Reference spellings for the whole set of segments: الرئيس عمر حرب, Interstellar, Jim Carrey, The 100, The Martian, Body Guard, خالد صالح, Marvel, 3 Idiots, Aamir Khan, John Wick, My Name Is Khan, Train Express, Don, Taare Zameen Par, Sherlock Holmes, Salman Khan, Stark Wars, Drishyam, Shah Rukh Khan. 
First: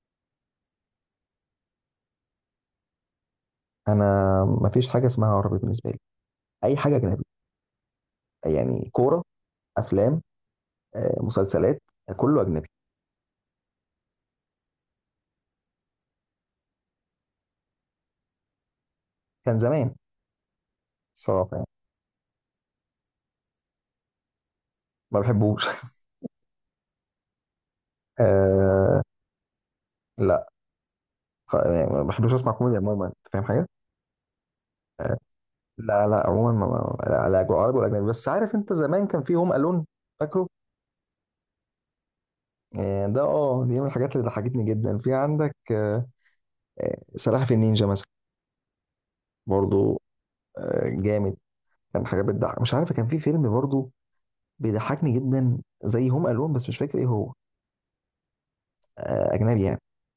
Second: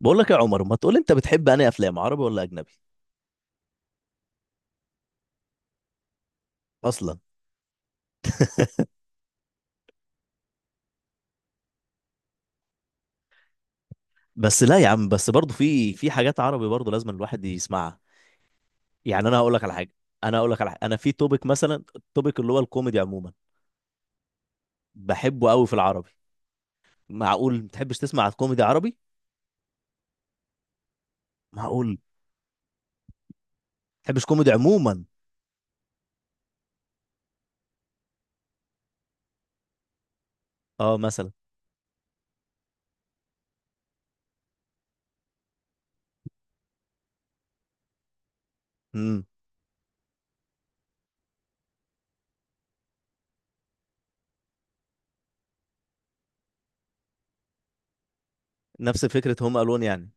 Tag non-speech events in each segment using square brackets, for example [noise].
بقول لك يا عمر، ما تقول انت بتحب انهي افلام عربي ولا اجنبي؟ انا. ما فيش حاجه اسمها عربي بالنسبه لي. اي حاجه اصلا. اجنبي. [laughs] يعني كوره، افلام، مسلسلات، كله اجنبي. بس لا يا عم، بس برضه في حاجات عربي برضه لازم الواحد يسمعها. يعني كان زمان. انا هقول لك على حاجه، انا في توبيك صراحه يعني مثلا، التوبيك اللي هو الكوميدي عموما ما بحبه قوي بحبوش في [laughs] العربي. معقول ما تحبش تسمع كوميدي عربي؟ آه. لا. معقول يعني ما ما بحبش اسمع كوميديا عموما، انت فاهم حاجه؟ تحبش كوميدي عموما؟ لا، لا، عموما، لا، لا، عربي ولا اجنبي. بس عارف انت زمان كان في هوم الون؟ فاكره؟ اه، مثلا. آه. ده دي من الحاجات اللي ضحكتني جدا في عندك. سلاحف النينجا مثلا. امم برضو. جامد. كان حاجه بتضحك، مش عارف، كان في فيلم برضو بيضحكني جدا زي هوم الون، بس مش فاكر ايه هو. نفس فكره هوم اجنبي يعني. الون، يعني.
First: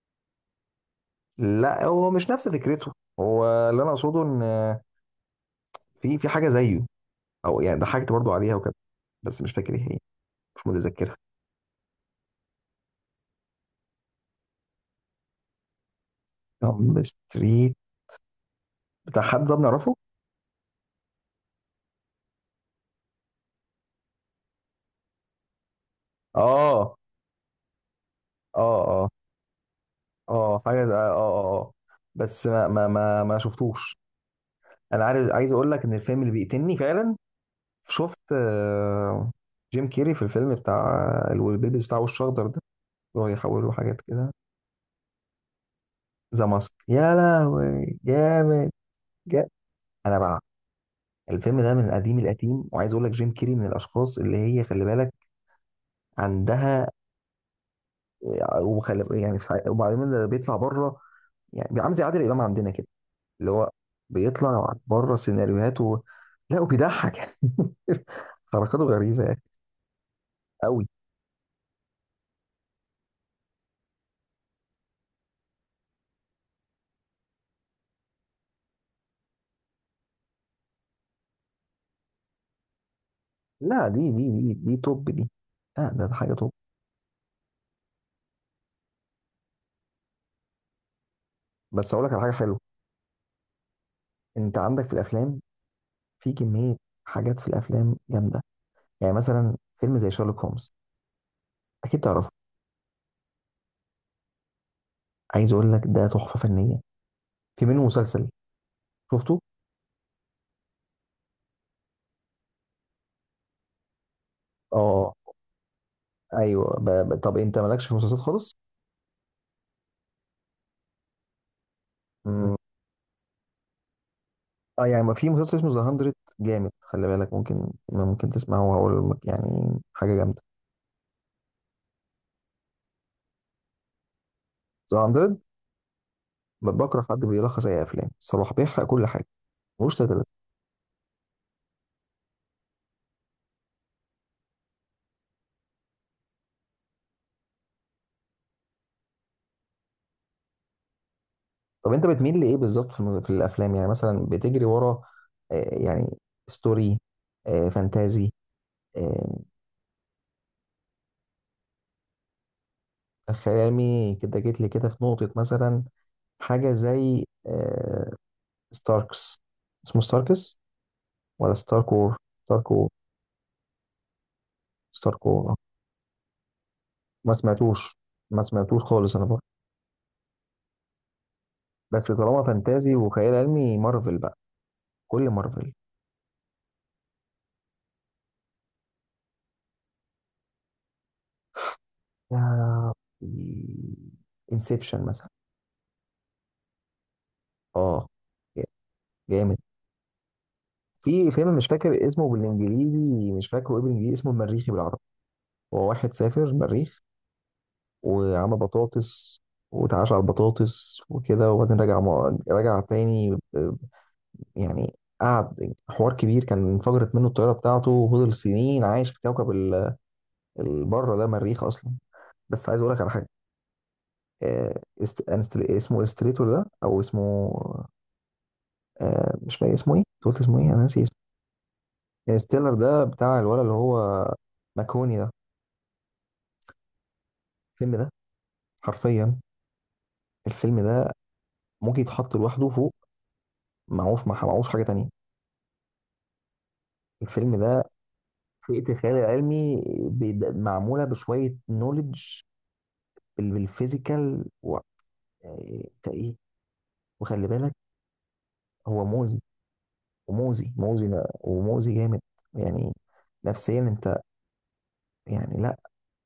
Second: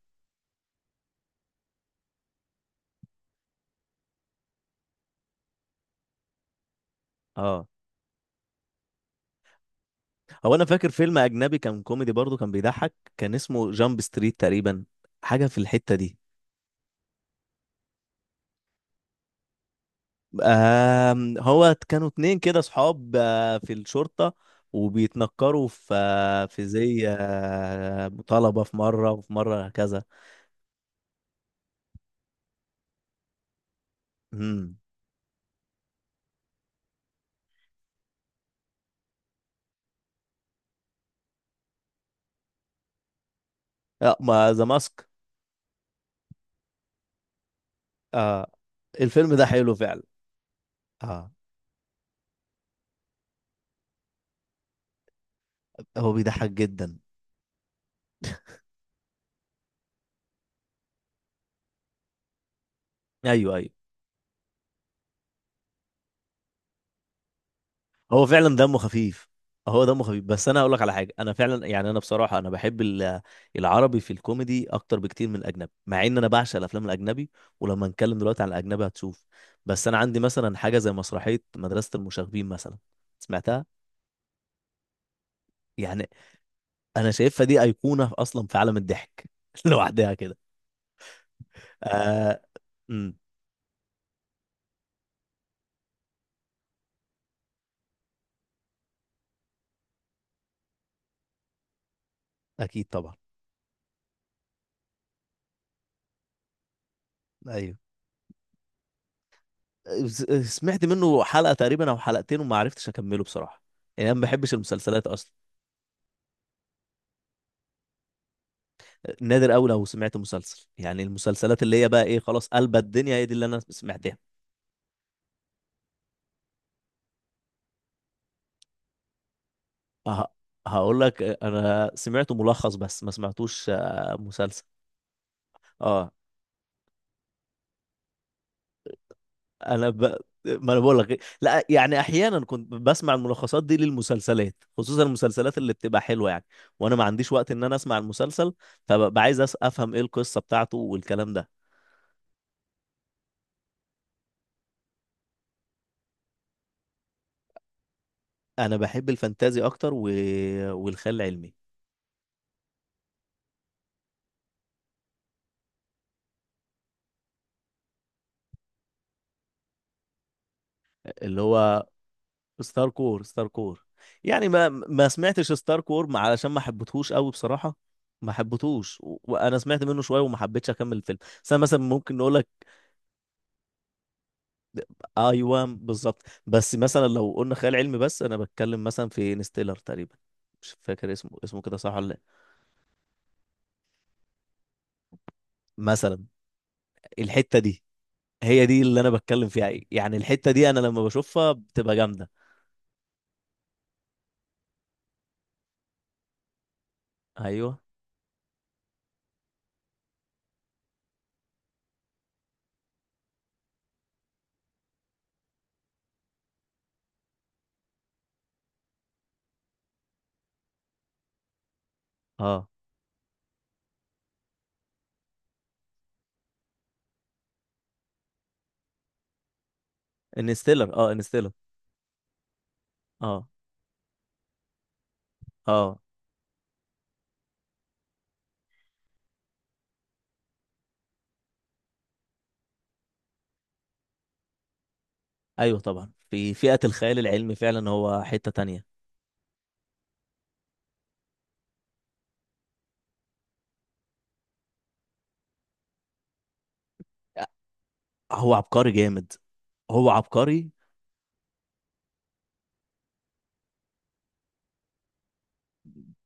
لا، هو مش نفس فكرته. هو اللي انا اقصده ان في حاجه زيه. او اه. يعني ضحكت برضو عليها وكده. بس مش فاكر ايه هي. هو انا مش فاكر متذكرها. فيلم اجنبي كان كوميدي برضه كان بيضحك، كان اسمه جامب ستريت تقريبا، حاجه في الحته دي. جامب ستريت. بتاع حد ده بنعرفه؟ هو كانوا اتنين كده صحاب، في الشرطة، وبيتنكروا في في اه، زي اه، مطالبة في اه، مرة وفي مرة، هكذا. اه، حاجه اه، اه، اه، آه. بس ما شفتوش. امم. انا عايز اقول لك ان الفيلم اللي بيقتلني فعلا. شفت؟ آه، جيم كيري في الفيلم بتاع، اللي هو بيلبس بتاع وش اخضر ده، اللي هو يحوله حاجات لا، كده. ما ذا ماسك. ذا ماسك، يا لهوي آه، جامد. الفيلم ده جامد. حلو فعلا. انا بقى. اه، الفيلم ده من القديم القديم، وعايز اقول لك جيم كيري من الاشخاص اللي هي، خلي بالك هو بيضحك عندها. جدا. وخلي يعني في وبعدين ده بيطلع بره. يعني بيبقى عامل زي عادل امام عندنا كده، اللي ايوه ايوه، هو بيطلع بره سيناريوهات و... لا، وبيضحك [laughs] يعني. هو فعلا دمه حركاته خفيف. غريبه هو دمه خفيف، بس انا هقول لك قوي. على حاجه، انا فعلا يعني انا بصراحه انا بحب العربي في الكوميدي اكتر بكتير من الاجنبي، مع ان انا بعشق الافلام الاجنبي. ولما نتكلم دلوقتي عن الاجنبي هتشوف. بس انا عندي مثلا حاجه زي مسرحيه مدرسه المشاغبين مثلا. سمعتها؟ لا، دي توب دي. لا، ده يعني ده حاجه توب. انا شايفها دي ايقونه اصلا في عالم الضحك [laughs] لوحدها كده. بس اقول لك على حاجه آه... حلوه. أمم، انت عندك في الافلام، في كميه حاجات في الافلام جامده. يعني مثلا فيلم زي شارلوك هومز، اكيد تعرف. اكيد طبعا. عايز اقول لك ده تحفه فنيه. في ايوه، منه مسلسل، شفته؟ س- سمعت منه حلقه تقريبا او حلقتين وما عرفتش اكمله بصراحه. يعني انا ما بحبش المسلسلات اه، اصلا. ايوه. طب انت مالكش في المسلسلات خالص؟ نادر قوي لو سمعت مسلسل، يعني المسلسلات اللي هي بقى ايه، خلاص مم. قلبت الدنيا، هي دي اللي انا سمعتها. اه يعني ما، في مسلسل اسمه ذا 100 جامد، خلي بالك ممكن تسمعه، وهقول لك يعني حاجه ه- جامده. هقول لك، انا سمعت ملخص بس ما سمعتوش مسلسل. ذا 100. اه. بكره حد بيلخص اي افلام. صلاح بيحرق كل حاجه. انا ملوش ب... تلاتة. ما انا بقول لك إيه. لا يعني احيانا كنت بسمع الملخصات دي للمسلسلات، خصوصا المسلسلات اللي بتبقى حلوه، يعني. وانا ما عنديش وقت ان انا اسمع المسلسل، فببقى عايز افهم ايه القصه بتاعته والكلام ده. طب انت بتميل لايه بالظبط في الافلام؟ يعني مثلا بتجري ورا يعني، ستوري، فانتازي، انا بحب آه الفانتازي اكتر والخيال العلمي. خيال علمي؟ كده جيت لي كده في نقطه، مثلا حاجة زي ستاركس، اسمه ستاركس اللي ولا هو ستارك وور؟ ستارك ستار وور. كور، ستار كور، يعني. ما ستارك وور. سمعتش ستار كور، علشان ما حبيتهوش قوي ما بصراحة. سمعتوش. ما ما سمعتوش حبيتهوش، خالص انا بقى. وانا سمعت منه شوية وما حبيتش اكمل الفيلم. بس انا مثلا بس ممكن نقول طالما لك. فانتازي وخيال علمي، مارفل بقى. كل ايوه مارفل. بالظبط، بس مثلا لو قلنا خيال علمي، بس انا بتكلم مثلا في انستيلر تقريبا، مش فاكر اسمه، اسمه كده صح ولا لا. يا، انسبشن مثلا. مثلا، الحتة دي، اه، هي دي اللي انا بتكلم جامد. فيها، يعني الحتة دي انا لما في بشوفها فيلم مش بتبقى فاكر اسمه جامدة. بالانجليزي، مش فاكره ايه بالانجليزي، اسمه المريخي بالعربي. هو واحد سافر المريخ ايوه. وعمل بطاطس، واتعاش على البطاطس وكده، وبعدين رجع رجع تاني، يعني قعد حوار كبير، كان انفجرت منه الطياره بتاعته وفضل سنين عايش في كوكب البره ده، مريخ اصلا. اه بس عايز اقول لك على حاجه. اسمه الستريتور ده، او اسمه، مش فاكر اسمه ايه. أنت قلت اسمه ايه؟ انا انستيلر. ناسي اه اسمه. انستيلر. ستيلر ده بتاع اه الولد، اللي هو ماكوني ده. اه. الفيلم ده، حرفيا، الفيلم ده ممكن يتحط لوحده فوق، معهوش، معهوش حاجه تانية. ايوه طبعا، في فئة الخيال العلمي الفيلم ده، فعلا هو حتة فئة تانية. الخيال العلمي، معمولة بشوية نوليدج، بالفيزيكال. يعني انت ايه! وخلي بالك، هو عبقري هو جامد. مؤذي، هو عبقري. ومؤذي، مؤذي، ومؤذي جامد يعني، نفسيا انت، يعني لا.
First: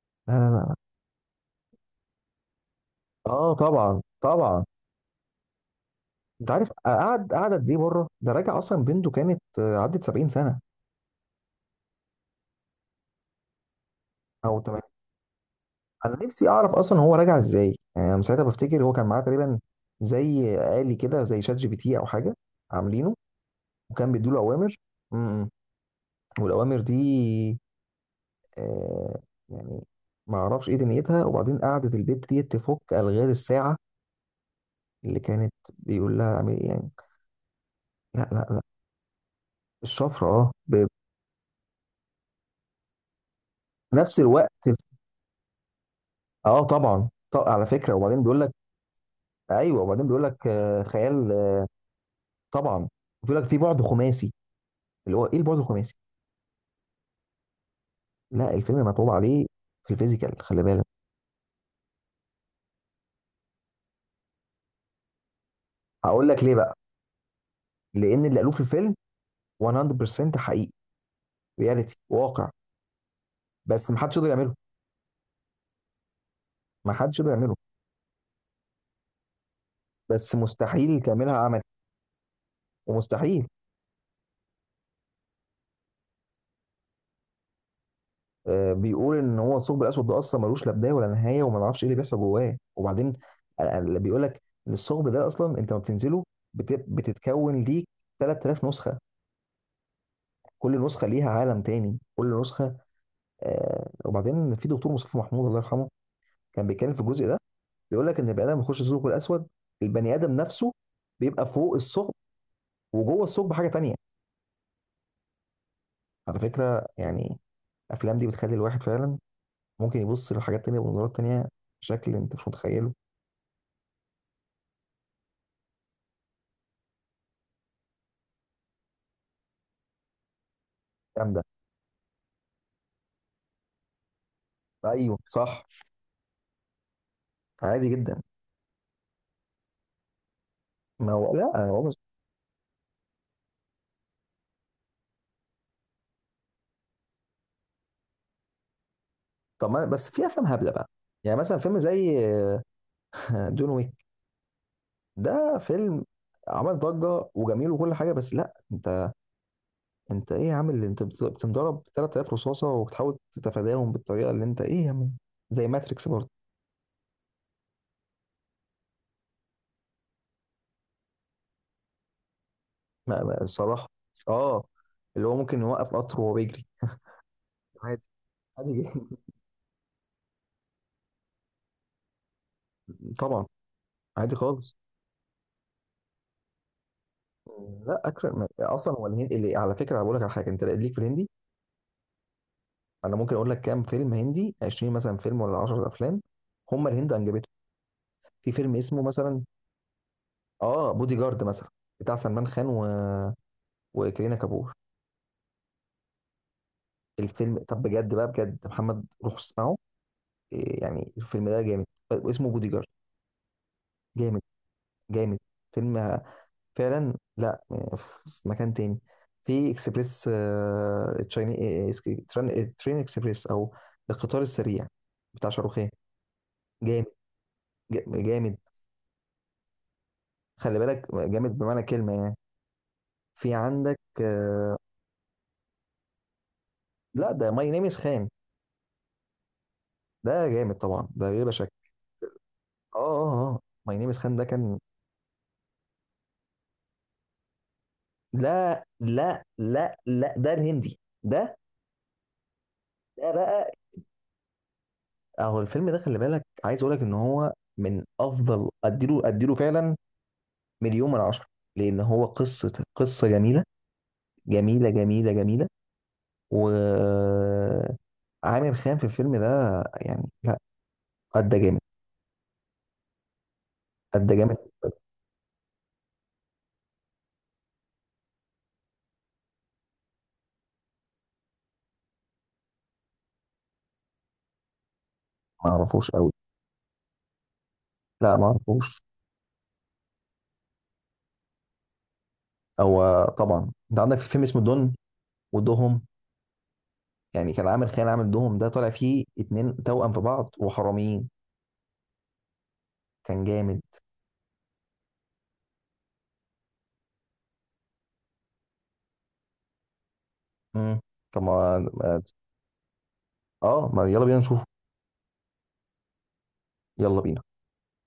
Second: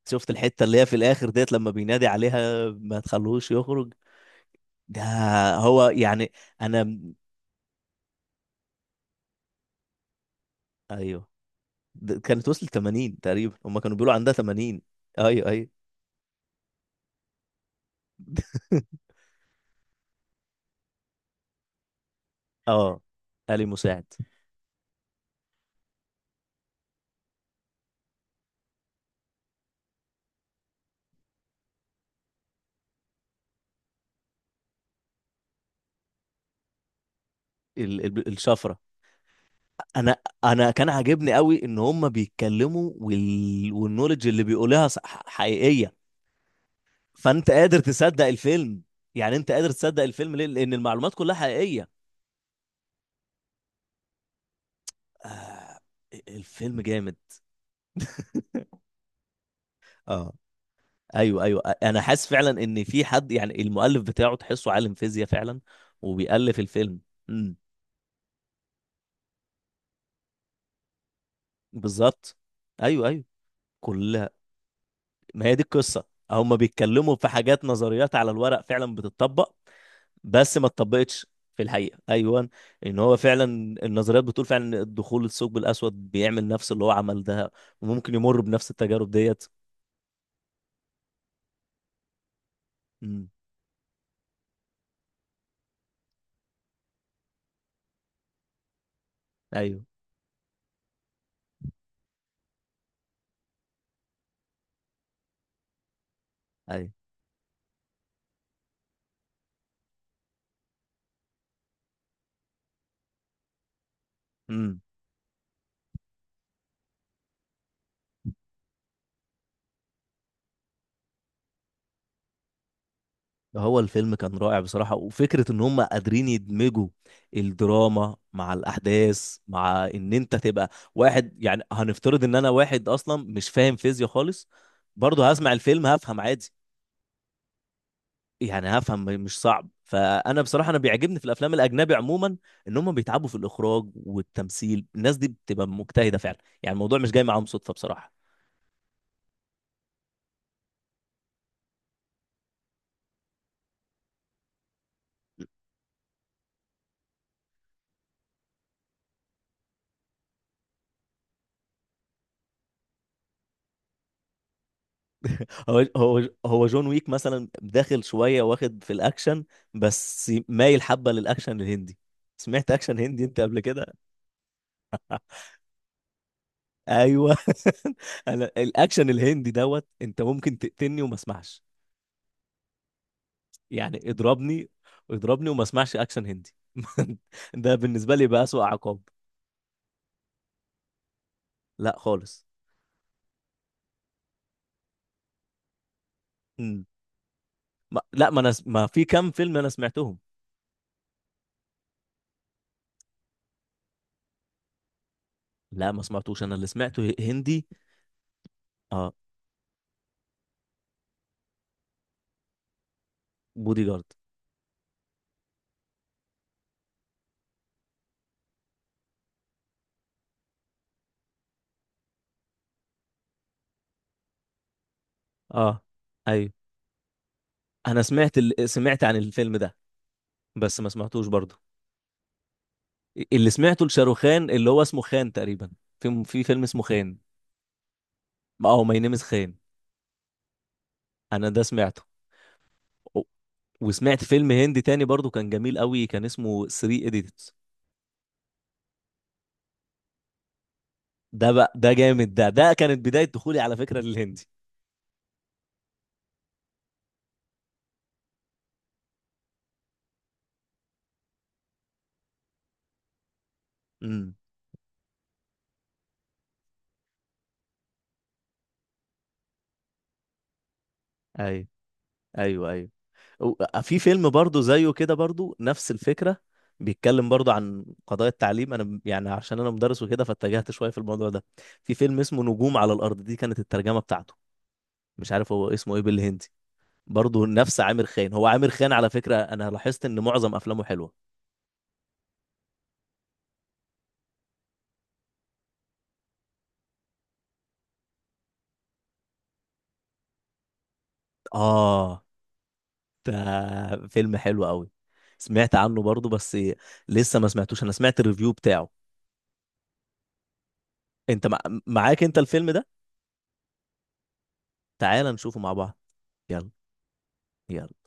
شفت لا، لا، الحتة لا. اللي هي في الآخر ديت، لما بينادي عليها ما تخلوش اه يخرج. طبعا، طبعا. ده هو يعني. انت عارف أنا. قعد قد ايه بره؟ ده راجع اصلا بنته كانت، عدت 70 سنه. أيوه. ده كانت وصلت 80 تقريبا، هما كانوا بيقولوا عندها او تمام. 80. أيوه أيوه. انا نفسي اعرف اصلا هو راجع ازاي، يعني انا ساعتها بفتكر هو [laughs] كان معاه تقريبا زي آلي كده، زي شات جي بي تي او حاجه أه. عاملينه، آلي مساعد. وكان بيديله اوامر. امم. والاوامر دي، آه يعني ما اعرفش ايه دنيتها، وبعدين قعدت البت دي تفك الغاز الساعه اللي كانت بيقول لها اعملي إيه يعني. لا، لا، لا، الشفرة. أنا الشفره. اه. أنا كان عاجبني قوي إن هما بيتكلموا بنفس والنولج اللي الوقت. بيقولها حقيقية. اه طبعا، فانت على قادر فكره، وبعدين تصدق بيقول لك. الفيلم، يعني انت قادر ايوه، تصدق وبعدين بيقول الفيلم ليه؟ لك لان المعلومات خيال، كلها حقيقيه. طبعا. بيقول لك في بعد خماسي، اللي هو ايه البعد آه، الخماسي؟ الفيلم جامد. لا، الفيلم مطلوب عليه في اه الفيزيكال، خلي بالك. ايوه ايوه. انا حاسس فعلا ان في حد يعني المؤلف بتاعه تحسه عالم فيزياء فعلا هقول لك ليه وبيألف بقى. الفيلم. امم. لان اللي قالوه في الفيلم 100% حقيقي، رياليتي، بالظبط، واقع. ايوه ايوه. بس محدش كلها. يقدر يعمله. ما هي دي القصه، هم بيتكلموا محدش في يقدر يعمله، حاجات نظريات على الورق فعلا بتتطبق، بس بس ما مستحيل اتطبقتش تعملها، في الحقيقه. ايوه، ان هو فعلا ومستحيل. النظريات بتقول فعلا ان الدخول الثقب الاسود بيعمل نفس اللي هو عمل ده، وممكن يمر بنفس التجارب بيقول ان ديت. هو الثقب الاسود ده اصلا ملوش لا بدايه ولا نهايه، وما نعرفش ايه اللي بيحصل جواه. وبعدين امم، اللي بيقول لك ان الثقب ده، اصلا انت ما بتنزله، بتتكون ليك 3000 نسخه، ايوه كل نسخه ليها عالم تاني، كل نسخه. وبعدين في دكتور مصطفى محمود، الله يرحمه، كان ايوه. بيتكلم في الجزء ده. بيقول لك ان البني ادم بيخش الثقب الاسود، البني ادم نفسه بيبقى فوق الثقب، وجوه الثقب حاجه تانيه. امم. على فكره يعني، الافلام دي بتخلي الواحد فعلا ممكن يبص لحاجات تانيه، بمنظورات تانيه، بشكل انت مش متخيله. هو الفيلم كان رائع بصراحه، وفكره ان هم قادرين يدمجوا الدراما مع الاحداث، مع ان انت تبقى جامده. واحد يعني هنفترض ان انا واحد اصلا مش فاهم فيزياء خالص، ايوه برضه هسمع صح. الفيلم هفهم عادي. عادي جدا. يعني هفهم مش صعب. فانا بصراحه انا ما بيعجبني في هو الافلام لا، هو الاجنبي مش. عموما ان هم بيتعبوا في الاخراج والتمثيل. الناس دي بتبقى مجتهده فعلا، يعني الموضوع مش جاي معاهم صدفه بصراحه. طب ما بس في افلام هبله بقى، يعني مثلا فيلم زي [laughs] جون ويك. ده فيلم عمل ضجه وجميل وكل حاجه، بس لا. انت، انت ايه يا عم؟ اللي انت بتنضرب 3000 رصاصه وبتحاول تتفاداهم بالطريقه، اللي انت ايه يا عم! زي هو ماتريكس هو برضه. هو جون ويك مثلا داخل شويه واخد في الاكشن، بس مايل حبه للاكشن الهندي. سمعت اكشن هندي انت قبل كده؟ الصراحه، اه، اللي هو ممكن يوقف قطر وهو بيجري. ايوه. [laughs] عادي. انا عادي جدا. الاكشن الهندي دوت، انت ممكن تقتلني وما اسمعش. [laughs] طبعا. يعني عادي اضربني، خالص. اضربني وما اسمعش اكشن هندي. [laughs] ده لا، بالنسبه لي بقى اكشن اسوأ اصلا عقاب. هو الهندي. اللي على فكره، بقول لك على حاجه، انت ليك في الهندي؟ لا خالص. انا ممكن اقول لك كام فيلم هندي، 20 مثلا فيلم، ولا 10 افلام مم. هم الهند انجبته. ما... لا ما انا في فيلم ما، اسمه في كام مثلا، فيلم انا سمعتهم. اه، بودي جارد مثلا، بتاع سلمان خان و... وكرينا كابور. لا ما سمعتوش. انا اللي سمعته الفيلم، هندي. طب بجد بقى، بجد محمد اه روح اسمعه. إيه يعني، الفيلم ده جامد. اسمه بودي جارد. بودي جارد. جامد. جامد. فيلم فعلا. لا، في مكان تاني، في اكسبريس، تشايني، إيه، تران- آه، ترين اكسبريس، او القطار السريع، بتاع اه شاروخان. ايوه. جامد. انا سمعت جامد، سمعت عن الفيلم ده، خلي بس ما بالك سمعتوش جامد برضه. بمعنى كلمة يعني. اللي في سمعته عندك لشاروخان، اللي هو اسمه خان تقريبا، في فيلم اسمه خان. لا، ده ماي نيم از خان. اه ماي نيم از خان. ده جامد طبعا، ده انا بلا ده شك. سمعته، اه، اه، و- اه، آه. ماي نيم از وسمعت خان ده فيلم كان، هندي تاني برضه كان جميل قوي، كان اسمه 3 ايديتس. لا، لا، لا، لا، ده الهندي ده ده. بقى، ده جامد، ده كانت بداية ده دخولي بقى، على فكرة للهندي. اهو الفيلم ده، خلي بالك، عايز اقول لك ان هو من افضل. اديله، اديله فعلا مليون من عشرة، لان هو قصة، قصة جميلة، امم. جميلة، جميلة، جميلة، و عامر خان في الفيلم ده، يعني لا، قد ايوه جامد. ايوه ايوه. في فيلم قد برضه جامد. زيه كده برضه نفس الفكرة، بيتكلم برضه عن قضايا التعليم. انا يعني عشان انا مدرس وكده، فاتجهت شوية في الموضوع ده. في فيلم اسمه نجوم على الارض، دي كانت الترجمة بتاعته. مش عارف هو ما اسمه ايه اعرفوش قوي. بالهندي. برضه نفس عامر خان. لا، ما هو عامر خان اعرفوش. على فكرة انا لاحظت ان معظم افلامه حلوة. هو طبعا انت عندك في فيلم اسمه دون، ودهم، يعني كان عامل خيال، عامل دهم ده، طالع فيه اتنين توأم في بعض وحراميين. اه، كان جامد. ده فيلم حلو قوي. سمعت عنه برضه، بس لسه ما سمعتوش. انا سمعت الريفيو بتاعه. امم. طب انت ما معاك انت الفيلم ده؟ اه، ما يلا بينا نشوفه. تعال نشوفه مع بعض. يلا. يلا بينا. يلا.